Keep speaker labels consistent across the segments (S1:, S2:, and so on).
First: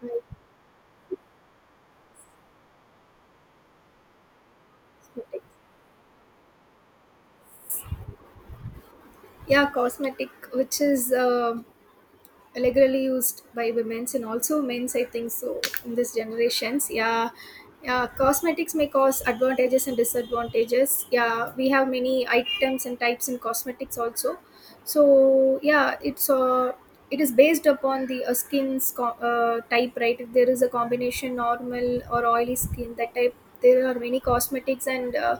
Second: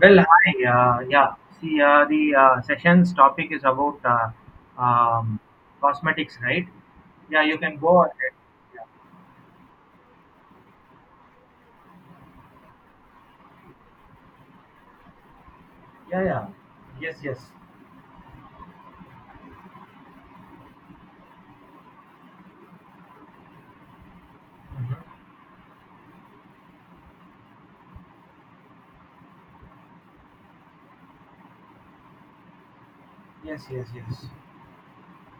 S1: Well, hi. Yeah. See, the session's topic is about um,
S2: Cosmetics.
S1: cosmetics, right? Yeah, you can go ahead. Yeah,
S2: Yeah, cosmetic, which is regularly used by women's and also men's, I think so, in this
S1: yeah. yeah.
S2: generations.
S1: Yes,
S2: Yeah,
S1: yes.
S2: yeah, cosmetics may cause advantages and disadvantages. Yeah, we have many items and types in cosmetics also.
S1: Mhm.
S2: So yeah, it is based upon the skin's type, right? If there is a combination normal or oily skin, that type,
S1: Yes,
S2: there
S1: yes,
S2: are many
S1: yes.
S2: cosmetics and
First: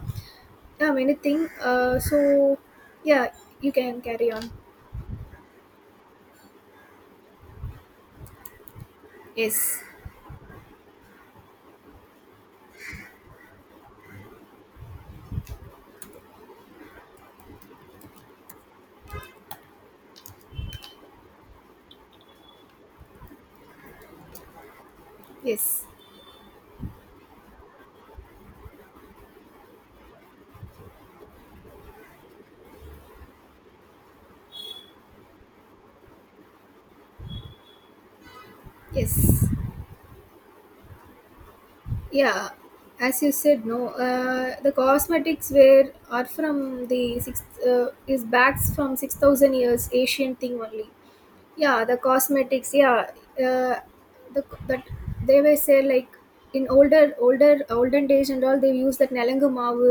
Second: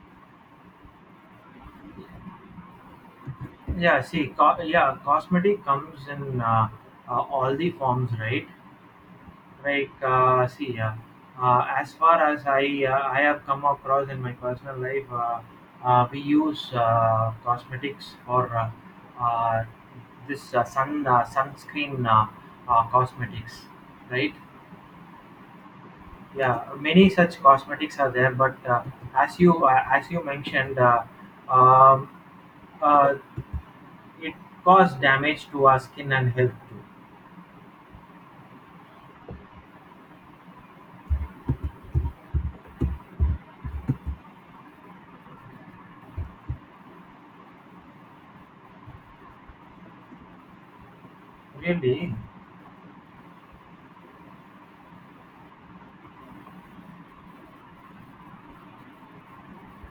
S2: yeah, many thing. So yeah, you
S1: Yeah,
S2: can
S1: see,
S2: carry on.
S1: yeah, cosmetic comes in all the forms, right?
S2: Yes.
S1: like see As far as I have come across in my personal life, we use cosmetics for uh, this sun sunscreen, cosmetics, right?
S2: Yes,
S1: Yeah, many such cosmetics are there, but as you mentioned, um, uh, it causes damage to our skin and health too.
S2: yes. Yeah, as you said, no. The cosmetics were are from the six is backs from 6,000 years ancient thing only. Yeah, the
S1: Really?
S2: cosmetics, yeah. Uh, the that they were say like in older olden days and all, they use that nelangu maavu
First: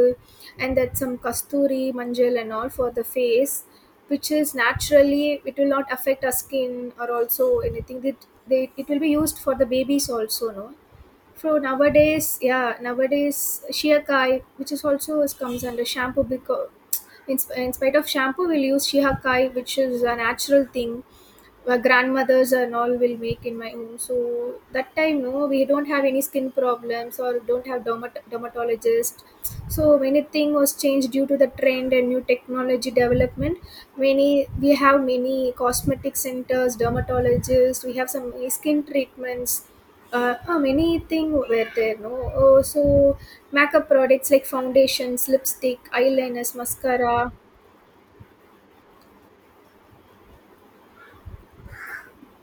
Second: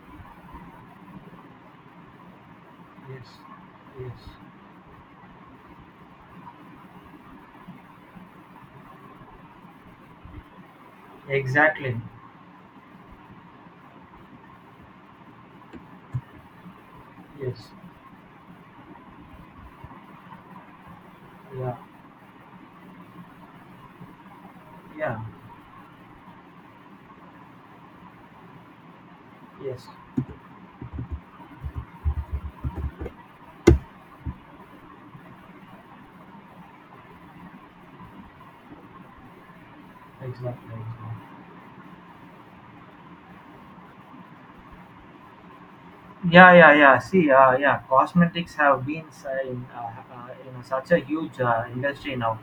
S2: and that some kasturi manjal and all for the
S1: Yes,
S2: face,
S1: yes,
S2: which is naturally it will not affect our skin, or also anything that they it will be used for the babies also, no. So
S1: exactly.
S2: nowadays, yeah, nowadays, shiakai, which is also is comes under shampoo because
S1: Yes,
S2: in spite of shampoo we'll use shiakai, which is a natural thing.
S1: yeah,
S2: My grandmothers and all will make in my home. So that
S1: yeah,
S2: time, no, we don't have any skin problems or don't have dermatologist.
S1: yes,
S2: So many thing was changed due to the trend and new technology development. Many We have many cosmetic centers, dermatologists. We have some many skin treatments.
S1: exactly.
S2: Many thing were there, no. Oh, so makeup products like foundations, lipstick, eyeliners,
S1: Yeah. See,
S2: mascara.
S1: yeah, cosmetics have been in such a huge industry now.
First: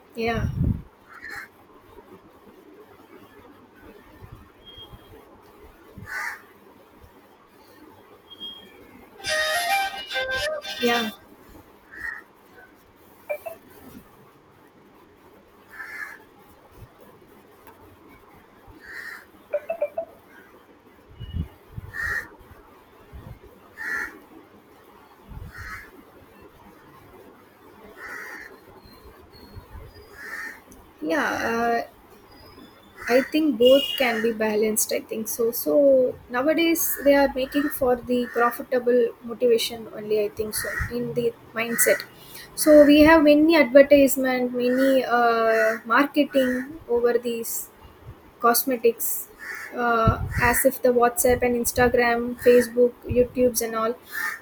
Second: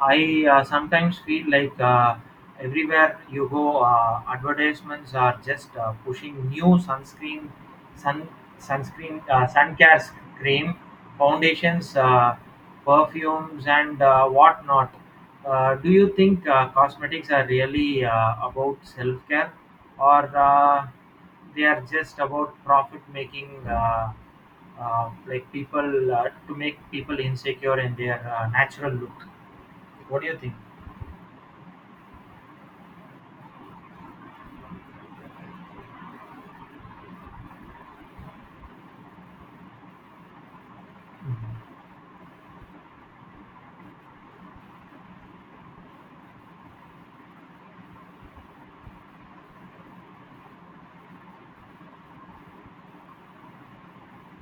S1: I
S2: Yeah,
S1: sometimes feel like everywhere you go, advertisements are just pushing new sunscreen, sun sunscreen, cream,
S2: yeah,
S1: foundations, perfumes, and whatnot. Do you think cosmetics are really about self care, or they are just about profit making, like people to make people insecure in their natural look? What do you think?
S2: yeah, uh, I think both can be balanced. I think so. So nowadays they are making for the profitable motivation only, I think so, in the
S1: Mhm.
S2: mindset. So we have many advertisement, many marketing over these cosmetics, as if the WhatsApp and Instagram, Facebook, YouTube's and all,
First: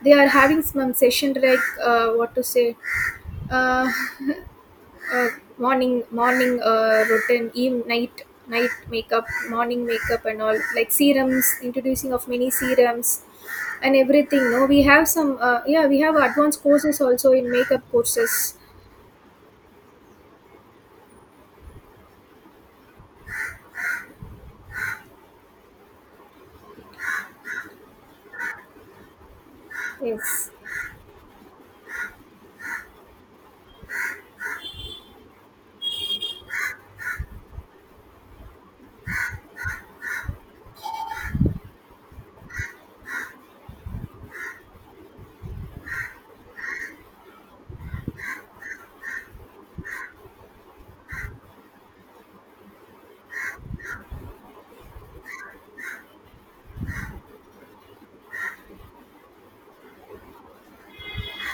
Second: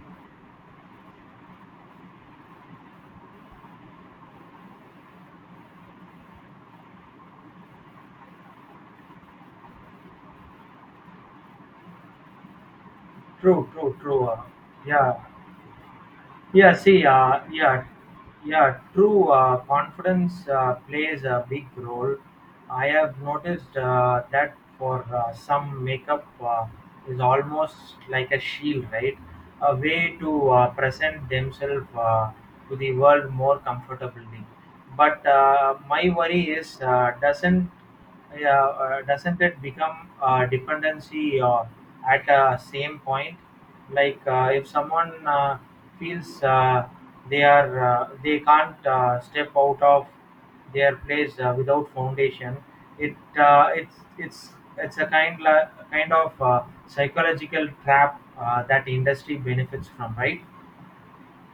S2: they are having some session like what to say. Uh, uh, morning routine, eve night, night makeup, morning makeup and all, like serums, introducing of many serums
S1: True, true,
S2: and
S1: true.
S2: everything, no, we have
S1: Yeah,
S2: some yeah, we have advanced
S1: Yeah,
S2: courses
S1: see,
S2: also in makeup courses.
S1: yeah, true. Confidence plays a big role. I have noticed that for some, makeup is almost like a shield, right? A way to
S2: Yes,
S1: present themselves to the world more comfortably. But my worry is, doesn't it become dependency at a same point? Like, if someone feels they are they can't step out of their place without foundation, it's it's a kind of psychological trap that industry benefits from, right?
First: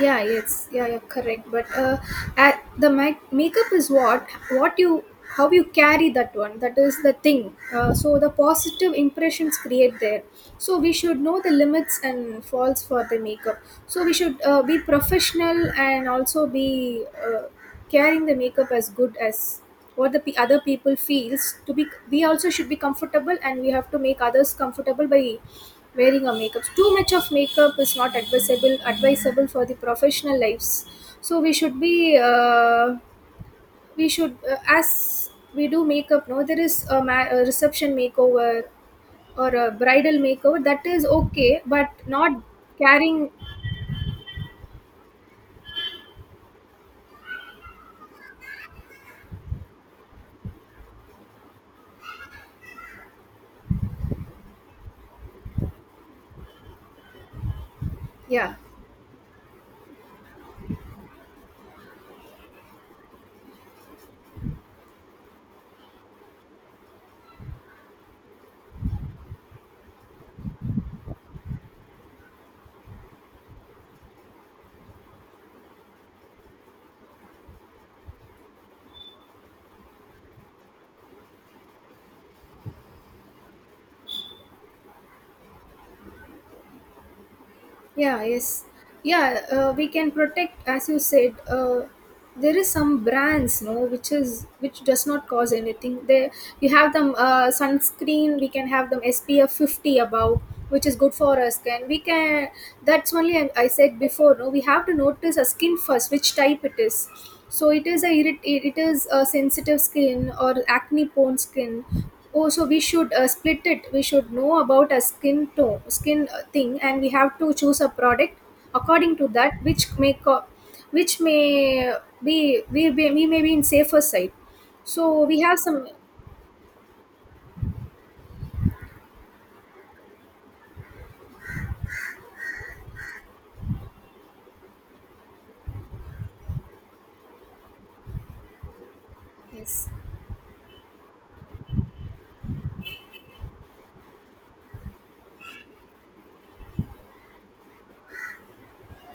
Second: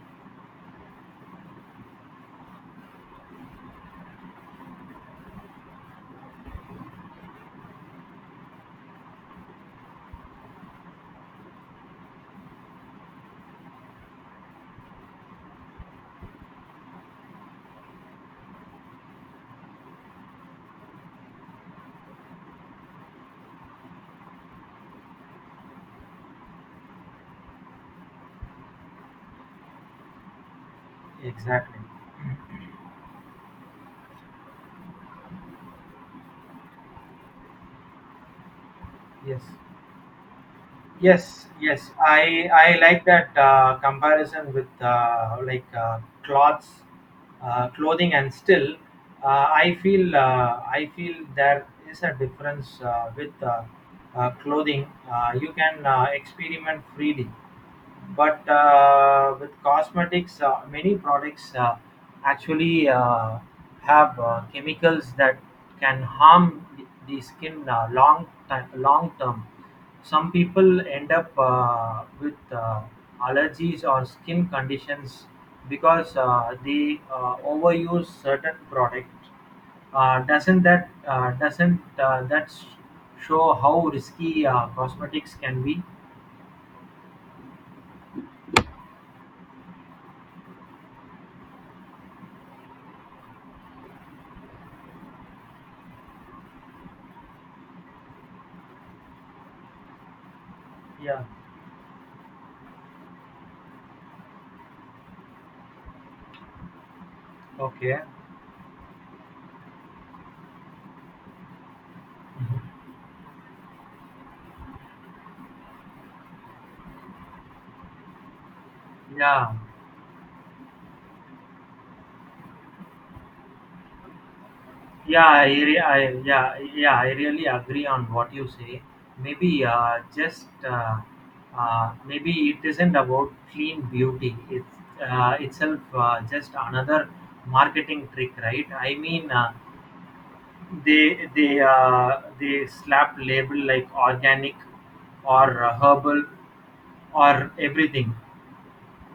S2: yeah. Yes, yeah, you're correct, but at the makeup is what you, how you carry that one, that is the thing. So the positive impressions create there. So we should know the limits and faults for the makeup. So we should be professional and also be carrying the makeup as good as what the other people feels to be. We also should be comfortable, and we have to make others comfortable by wearing our makeup. Too much of makeup is not advisable for the professional lives. So
S1: Exactly.
S2: we should, as we do makeup, no, there is a reception makeover
S1: Yes.
S2: or a bridal makeover, that is
S1: Yes,
S2: okay but
S1: yes.
S2: not
S1: I like
S2: carrying,
S1: that comparison with clothes, clothing, and still, I feel there is a difference with clothing. You can experiment freely. But
S2: yeah.
S1: with cosmetics, many products actually have chemicals that can harm the skin long term. Some people end up with allergies or skin conditions because they overuse certain products. Doesn't that show how risky cosmetics can be?
S2: Yeah, yes. Yeah, we can protect, as you said, there is some brands, no, which does not cause anything. They You have them sunscreen. We can have them SPF 50 above, which is good
S1: Yeah.
S2: for us. Can We can. That's only I said before. No, we have to notice our skin first, which type it is. So
S1: Okay.
S2: it is a sensitive skin or acne prone skin. Oh, so we should split it. We should know about a skin tone, skin thing, and we have to choose a product according to
S1: Yeah,
S2: that, which may be we may be in safer side. So
S1: yeah,
S2: we have some.
S1: I really agree on what you say. Maybe, just maybe it isn't about clean beauty. It's itself just another marketing trick, right? I mean, uh,
S2: Yes,
S1: they they uh, they slap label like organic or herbal or everything.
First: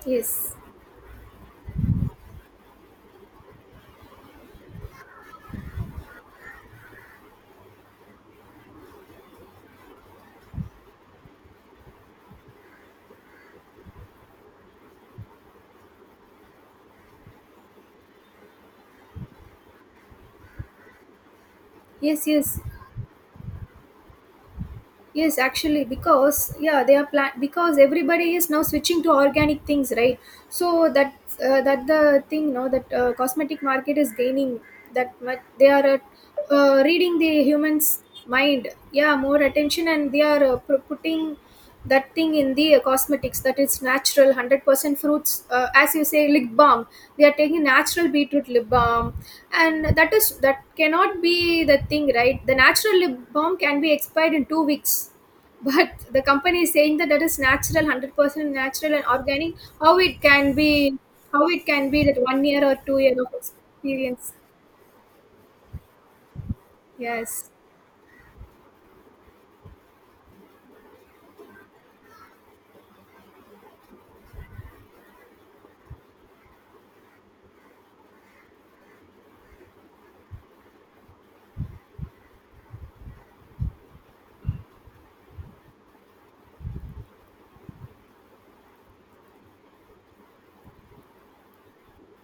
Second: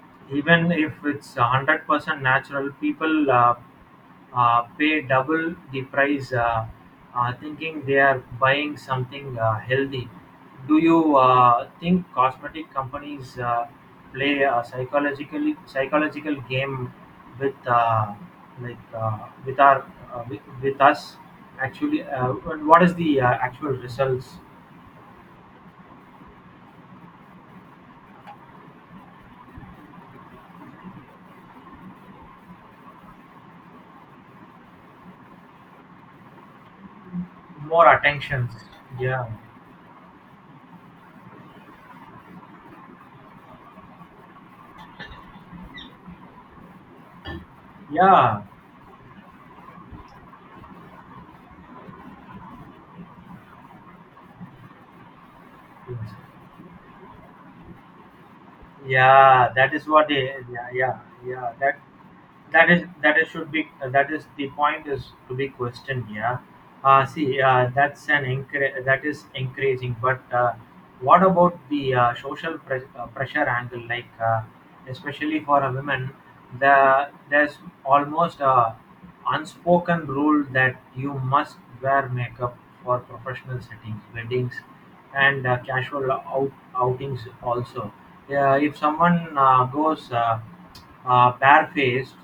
S2: yes.
S1: Even if it's 100% natural, people pay double the price, thinking they are buying something healthy. Do you think cosmetic companies play a psychological game with like uh, with our, with us actually?
S2: Yes, yes.
S1: And what is the actual results?
S2: Yes, actually, because yeah, they are plan because everybody is now switching to organic things, right? So that, that the thing, no, that cosmetic market is gaining that much. They are reading the
S1: More
S2: humans'
S1: attentions.
S2: mind, yeah,
S1: Yeah.
S2: more attention, and they are putting that thing in the cosmetics that is natural 100% fruits, as you say, lip balm, they are taking natural
S1: Yeah.
S2: beetroot lip balm. And that is that cannot be the thing, right? The natural lip balm can be expired in 2 weeks. But
S1: Yes.
S2: the company is saying that that is natural, 100% natural and
S1: Yeah,
S2: organic.
S1: that is
S2: How
S1: what they.
S2: it can
S1: Yeah,
S2: be?
S1: yeah,
S2: How
S1: yeah.
S2: it
S1: That
S2: can be that 1 year
S1: that
S2: or
S1: is,
S2: 2 year
S1: that is
S2: of
S1: should be, that is
S2: experience?
S1: the point is to be questioned. Yeah.
S2: Yes,
S1: That's an that is encouraging. But what about the social pressure angle? Like, especially for a woman, there's almost a unspoken rule that you must wear makeup for professional settings, weddings, and casual outings also. Yeah, if someone goes barefaced,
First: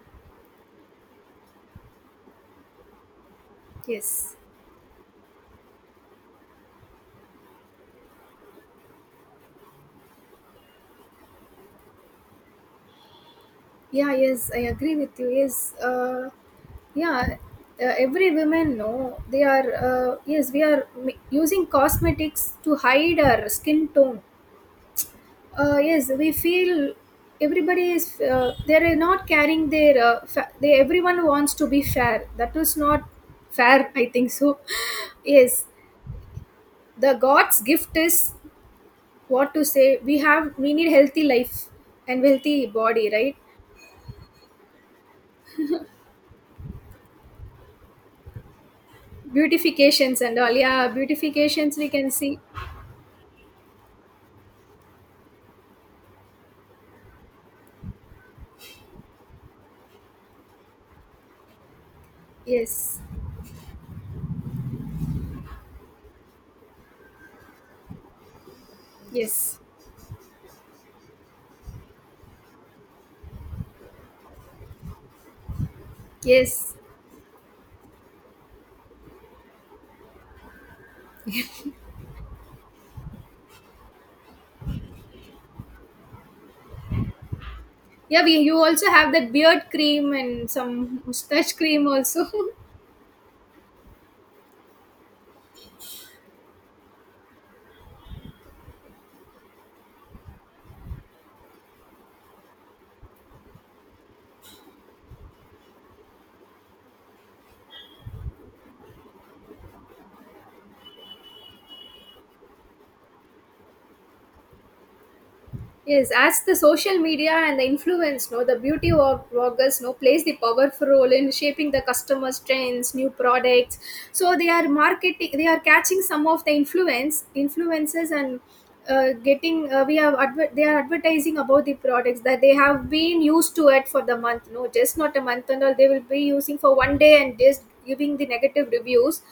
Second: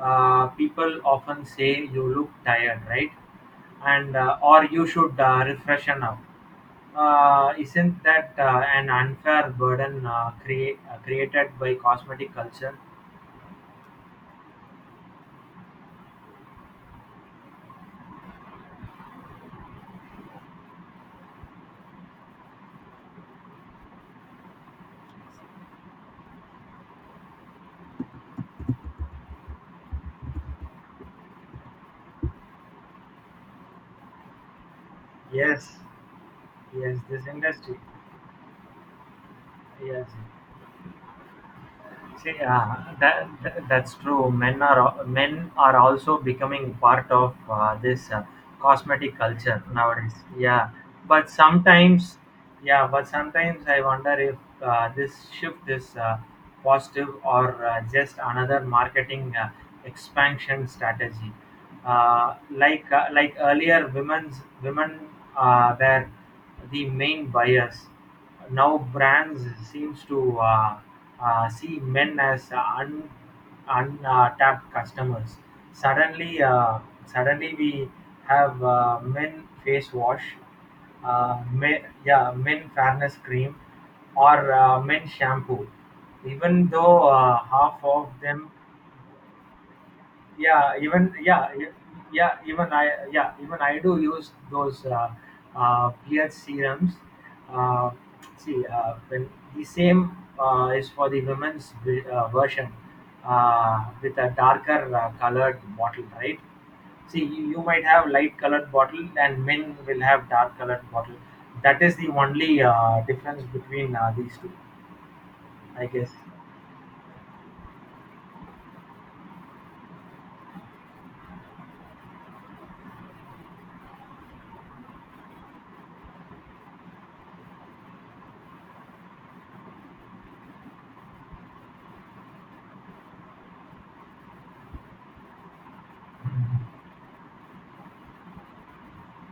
S1: people often say you look tired, right? And
S2: yes.
S1: or you should refreshen up. Isn't that an unfair burden, created by cosmetic culture?
S2: Yeah, yes, I agree with you, yes. Yeah, every women know they are, yes, we are using cosmetics to hide our skin tone. Yes, we feel everybody is, they're not carrying their they, everyone wants to be fair, that is not fair. I think so. Yes.
S1: Yes, yes,
S2: The
S1: this
S2: god's
S1: industry.
S2: gift is what to say.
S1: Yes,
S2: We need healthy life and
S1: see,
S2: healthy body, right?
S1: that's true. Men men are also becoming part of this cosmetic culture nowadays.
S2: Beautifications and all,
S1: Yeah,
S2: yeah,
S1: but
S2: beautifications we can
S1: sometimes,
S2: see.
S1: yeah, but sometimes I wonder if this shift is positive or just another marketing expansion strategy.
S2: Yes,
S1: Like earlier women were the main buyers, now brands
S2: yes,
S1: seems to see men as untapped customers. suddenly
S2: yes.
S1: uh, Suddenly we have men face wash, men fairness cream, or men shampoo, even though half of
S2: Yeah, we
S1: them
S2: you also have that beard cream and
S1: yeah
S2: some
S1: even yeah
S2: mustache
S1: y-
S2: cream also.
S1: yeah even I yeah even I do use those, uh, ph serums. Uh, see When the same is for the women's version with a darker colored bottle, right? See, you might have light colored bottle and men will have dark colored bottle. That is the only difference between these two, I
S2: Yes,
S1: guess.
S2: as the social media and the influence, no, the beauty of bloggers, no, plays the powerful role in shaping the customers' trends, new products. So they are marketing, they are catching some of the influences, and getting. They are advertising about the products that they have been used to it for the month, no, just not a month and all. They will be
S1: Mhm.
S2: using for 1 day and just giving the negative reviews,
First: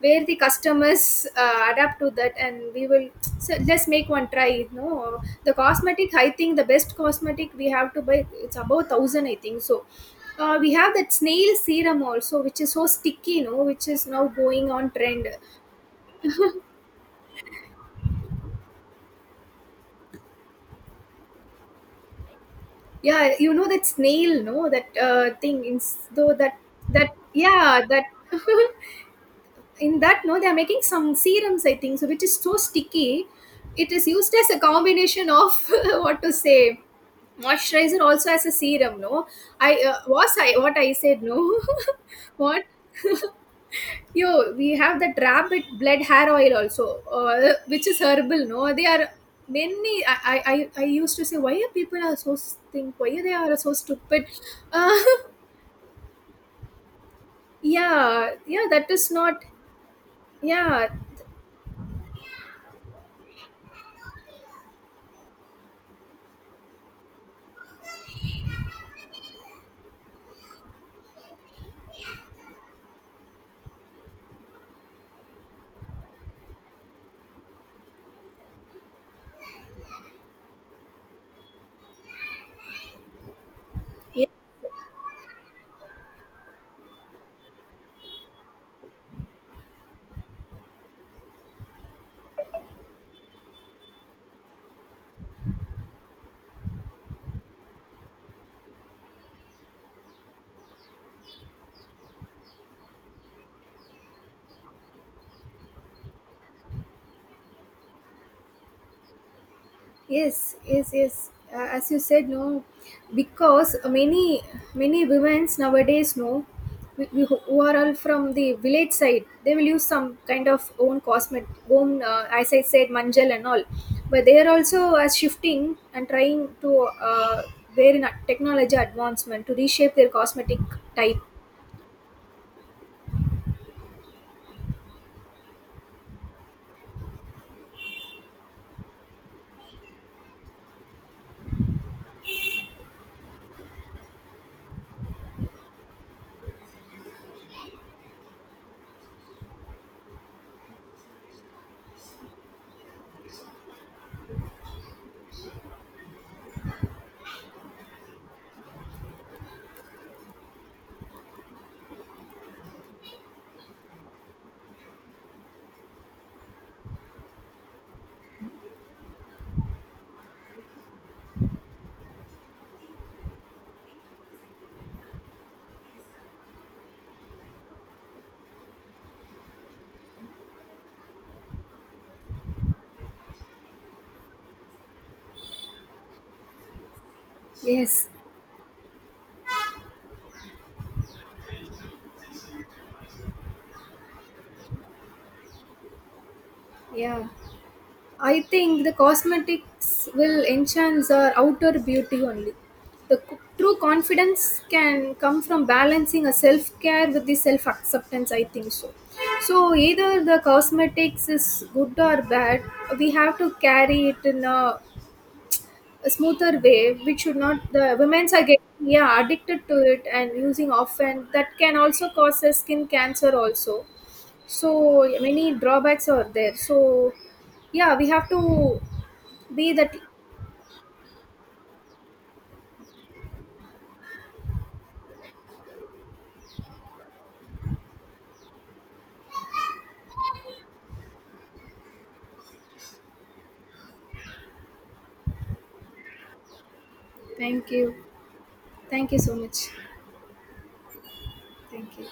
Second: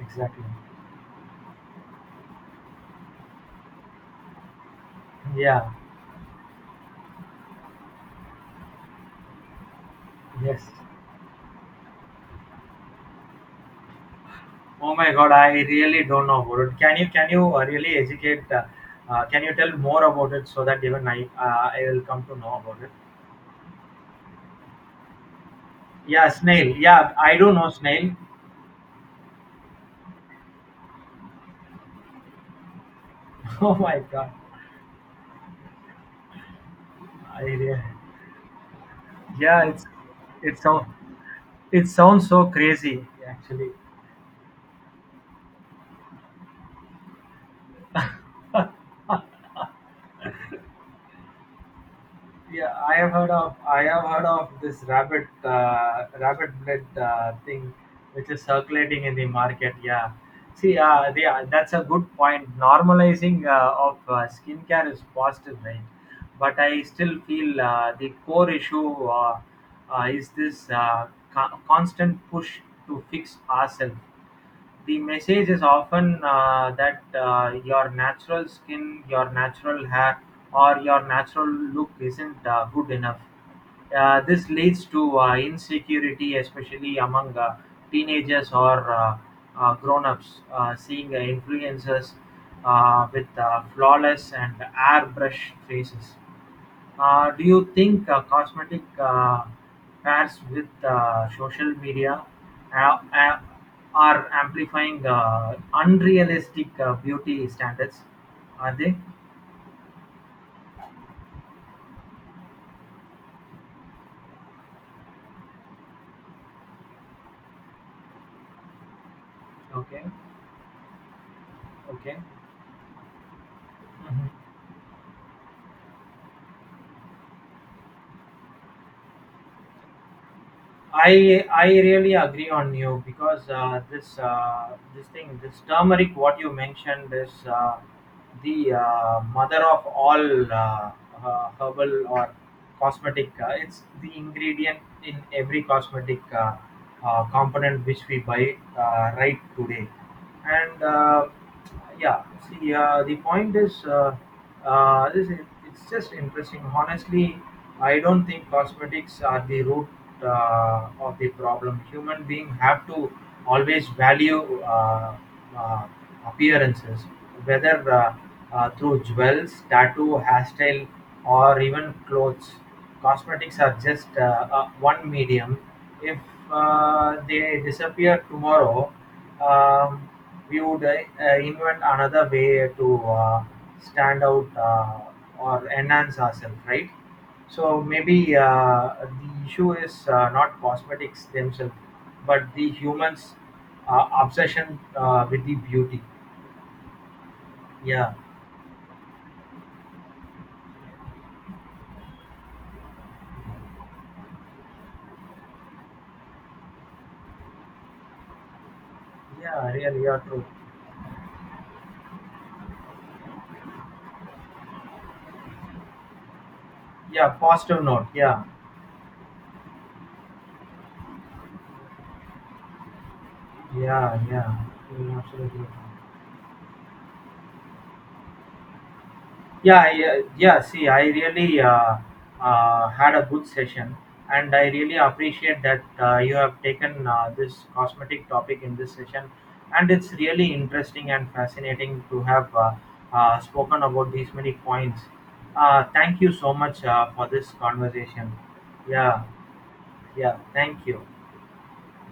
S2: where the
S1: Exactly.
S2: customers adapt to that, and we will. So let's make one try, no, the
S1: Yeah.
S2: cosmetic, I think the best cosmetic we have to buy, it's about 1,000, I think so.
S1: Yes.
S2: We have that snail serum also, which is so sticky, no, which is now going on
S1: Oh my
S2: trend.
S1: God, I really don't know about it. Can you really educate? Can you tell more about it so that even I will come to know about it?
S2: Yeah, you know that snail, no, that thing in,
S1: Yeah,
S2: though that
S1: snail. Yeah,
S2: that
S1: I do know
S2: yeah, that.
S1: snail.
S2: In that, no, they are making some serums, I think so, which is so sticky.
S1: Oh
S2: It
S1: my
S2: is
S1: God,
S2: used as a combination of what to say,
S1: I really,
S2: moisturizer also, as a serum, no.
S1: yeah,
S2: I
S1: it's
S2: was I
S1: it's
S2: What
S1: so,
S2: I said, no.
S1: it sounds so
S2: What?
S1: crazy actually.
S2: Yo, we have that rabbit blood hair oil also. Which is herbal, no, they are many. I used to say why are people are so
S1: Yeah,
S2: think why are they are so
S1: I have heard
S2: stupid.
S1: of this
S2: uh,
S1: rabbit blood thing, which
S2: yeah,
S1: is
S2: yeah, that
S1: circulating
S2: is
S1: in the
S2: not.
S1: market. Yeah, see,
S2: Yeah.
S1: that's a good point. Normalizing of skincare is positive, right? But I still feel the core issue is this constant push to fix ourselves. The message is often that your natural skin, your natural hair, or your natural look isn't good enough. This leads to insecurity, especially among teenagers or grown ups, seeing influencers with flawless and airbrush faces. Do you think cosmetic pairs with social media uh, uh, are amplifying unrealistic beauty standards? Are they?
S2: Yes, yes, yes. As you said, no, because many women nowadays, no, we who are all from the village side. They will use
S1: Okay.
S2: some kind of own cosmetic, own,
S1: Okay.
S2: as I said, manjal and all. But
S1: Mhm.
S2: they are also shifting and trying to, their technology advancement to reshape their cosmetic type.
S1: I really agree on you because this turmeric what you mentioned is the mother of all, herbal or cosmetic. It's the ingredient in every cosmetic component which we buy right today, and. Yeah See, the point is, this is it's just interesting honestly. I don't think cosmetics are the root of the problem. Human being have to always value uh, appearances, whether through jewels, tattoo, hairstyle, or even clothes. Cosmetics are just one medium. If they disappear tomorrow, um, we would invent another way to stand out or enhance ourselves, right? So
S2: Yes,
S1: maybe the issue is not cosmetics themselves, but the humans' obsession with the beauty.
S2: yeah.
S1: Yeah,
S2: I think the cosmetics will enhance our outer beauty only. The true confidence can come from balancing a self care with the self acceptance, I think so.
S1: yeah,
S2: So,
S1: really, yeah,
S2: either the
S1: true.
S2: cosmetics is good or bad, we have to carry it in a smoother way, which
S1: Yeah,
S2: should not,
S1: positive
S2: the
S1: note.
S2: women's are
S1: Yeah,
S2: getting, yeah, addicted to it and using often. That can also cause a skin cancer, also.
S1: yeah, yeah.
S2: So,
S1: You're
S2: many
S1: absolutely right.
S2: drawbacks are there. So, yeah, we have to be
S1: Yeah,
S2: the tea.
S1: See, I really had a good session, and I really appreciate that you have taken this cosmetic topic in this session, and it's really interesting and fascinating to have spoken about these many points. Thank you so much for this
S2: Thank you.
S1: conversation.
S2: Thank you
S1: Yeah,
S2: so much.
S1: yeah. Thank you.
S2: Thank you.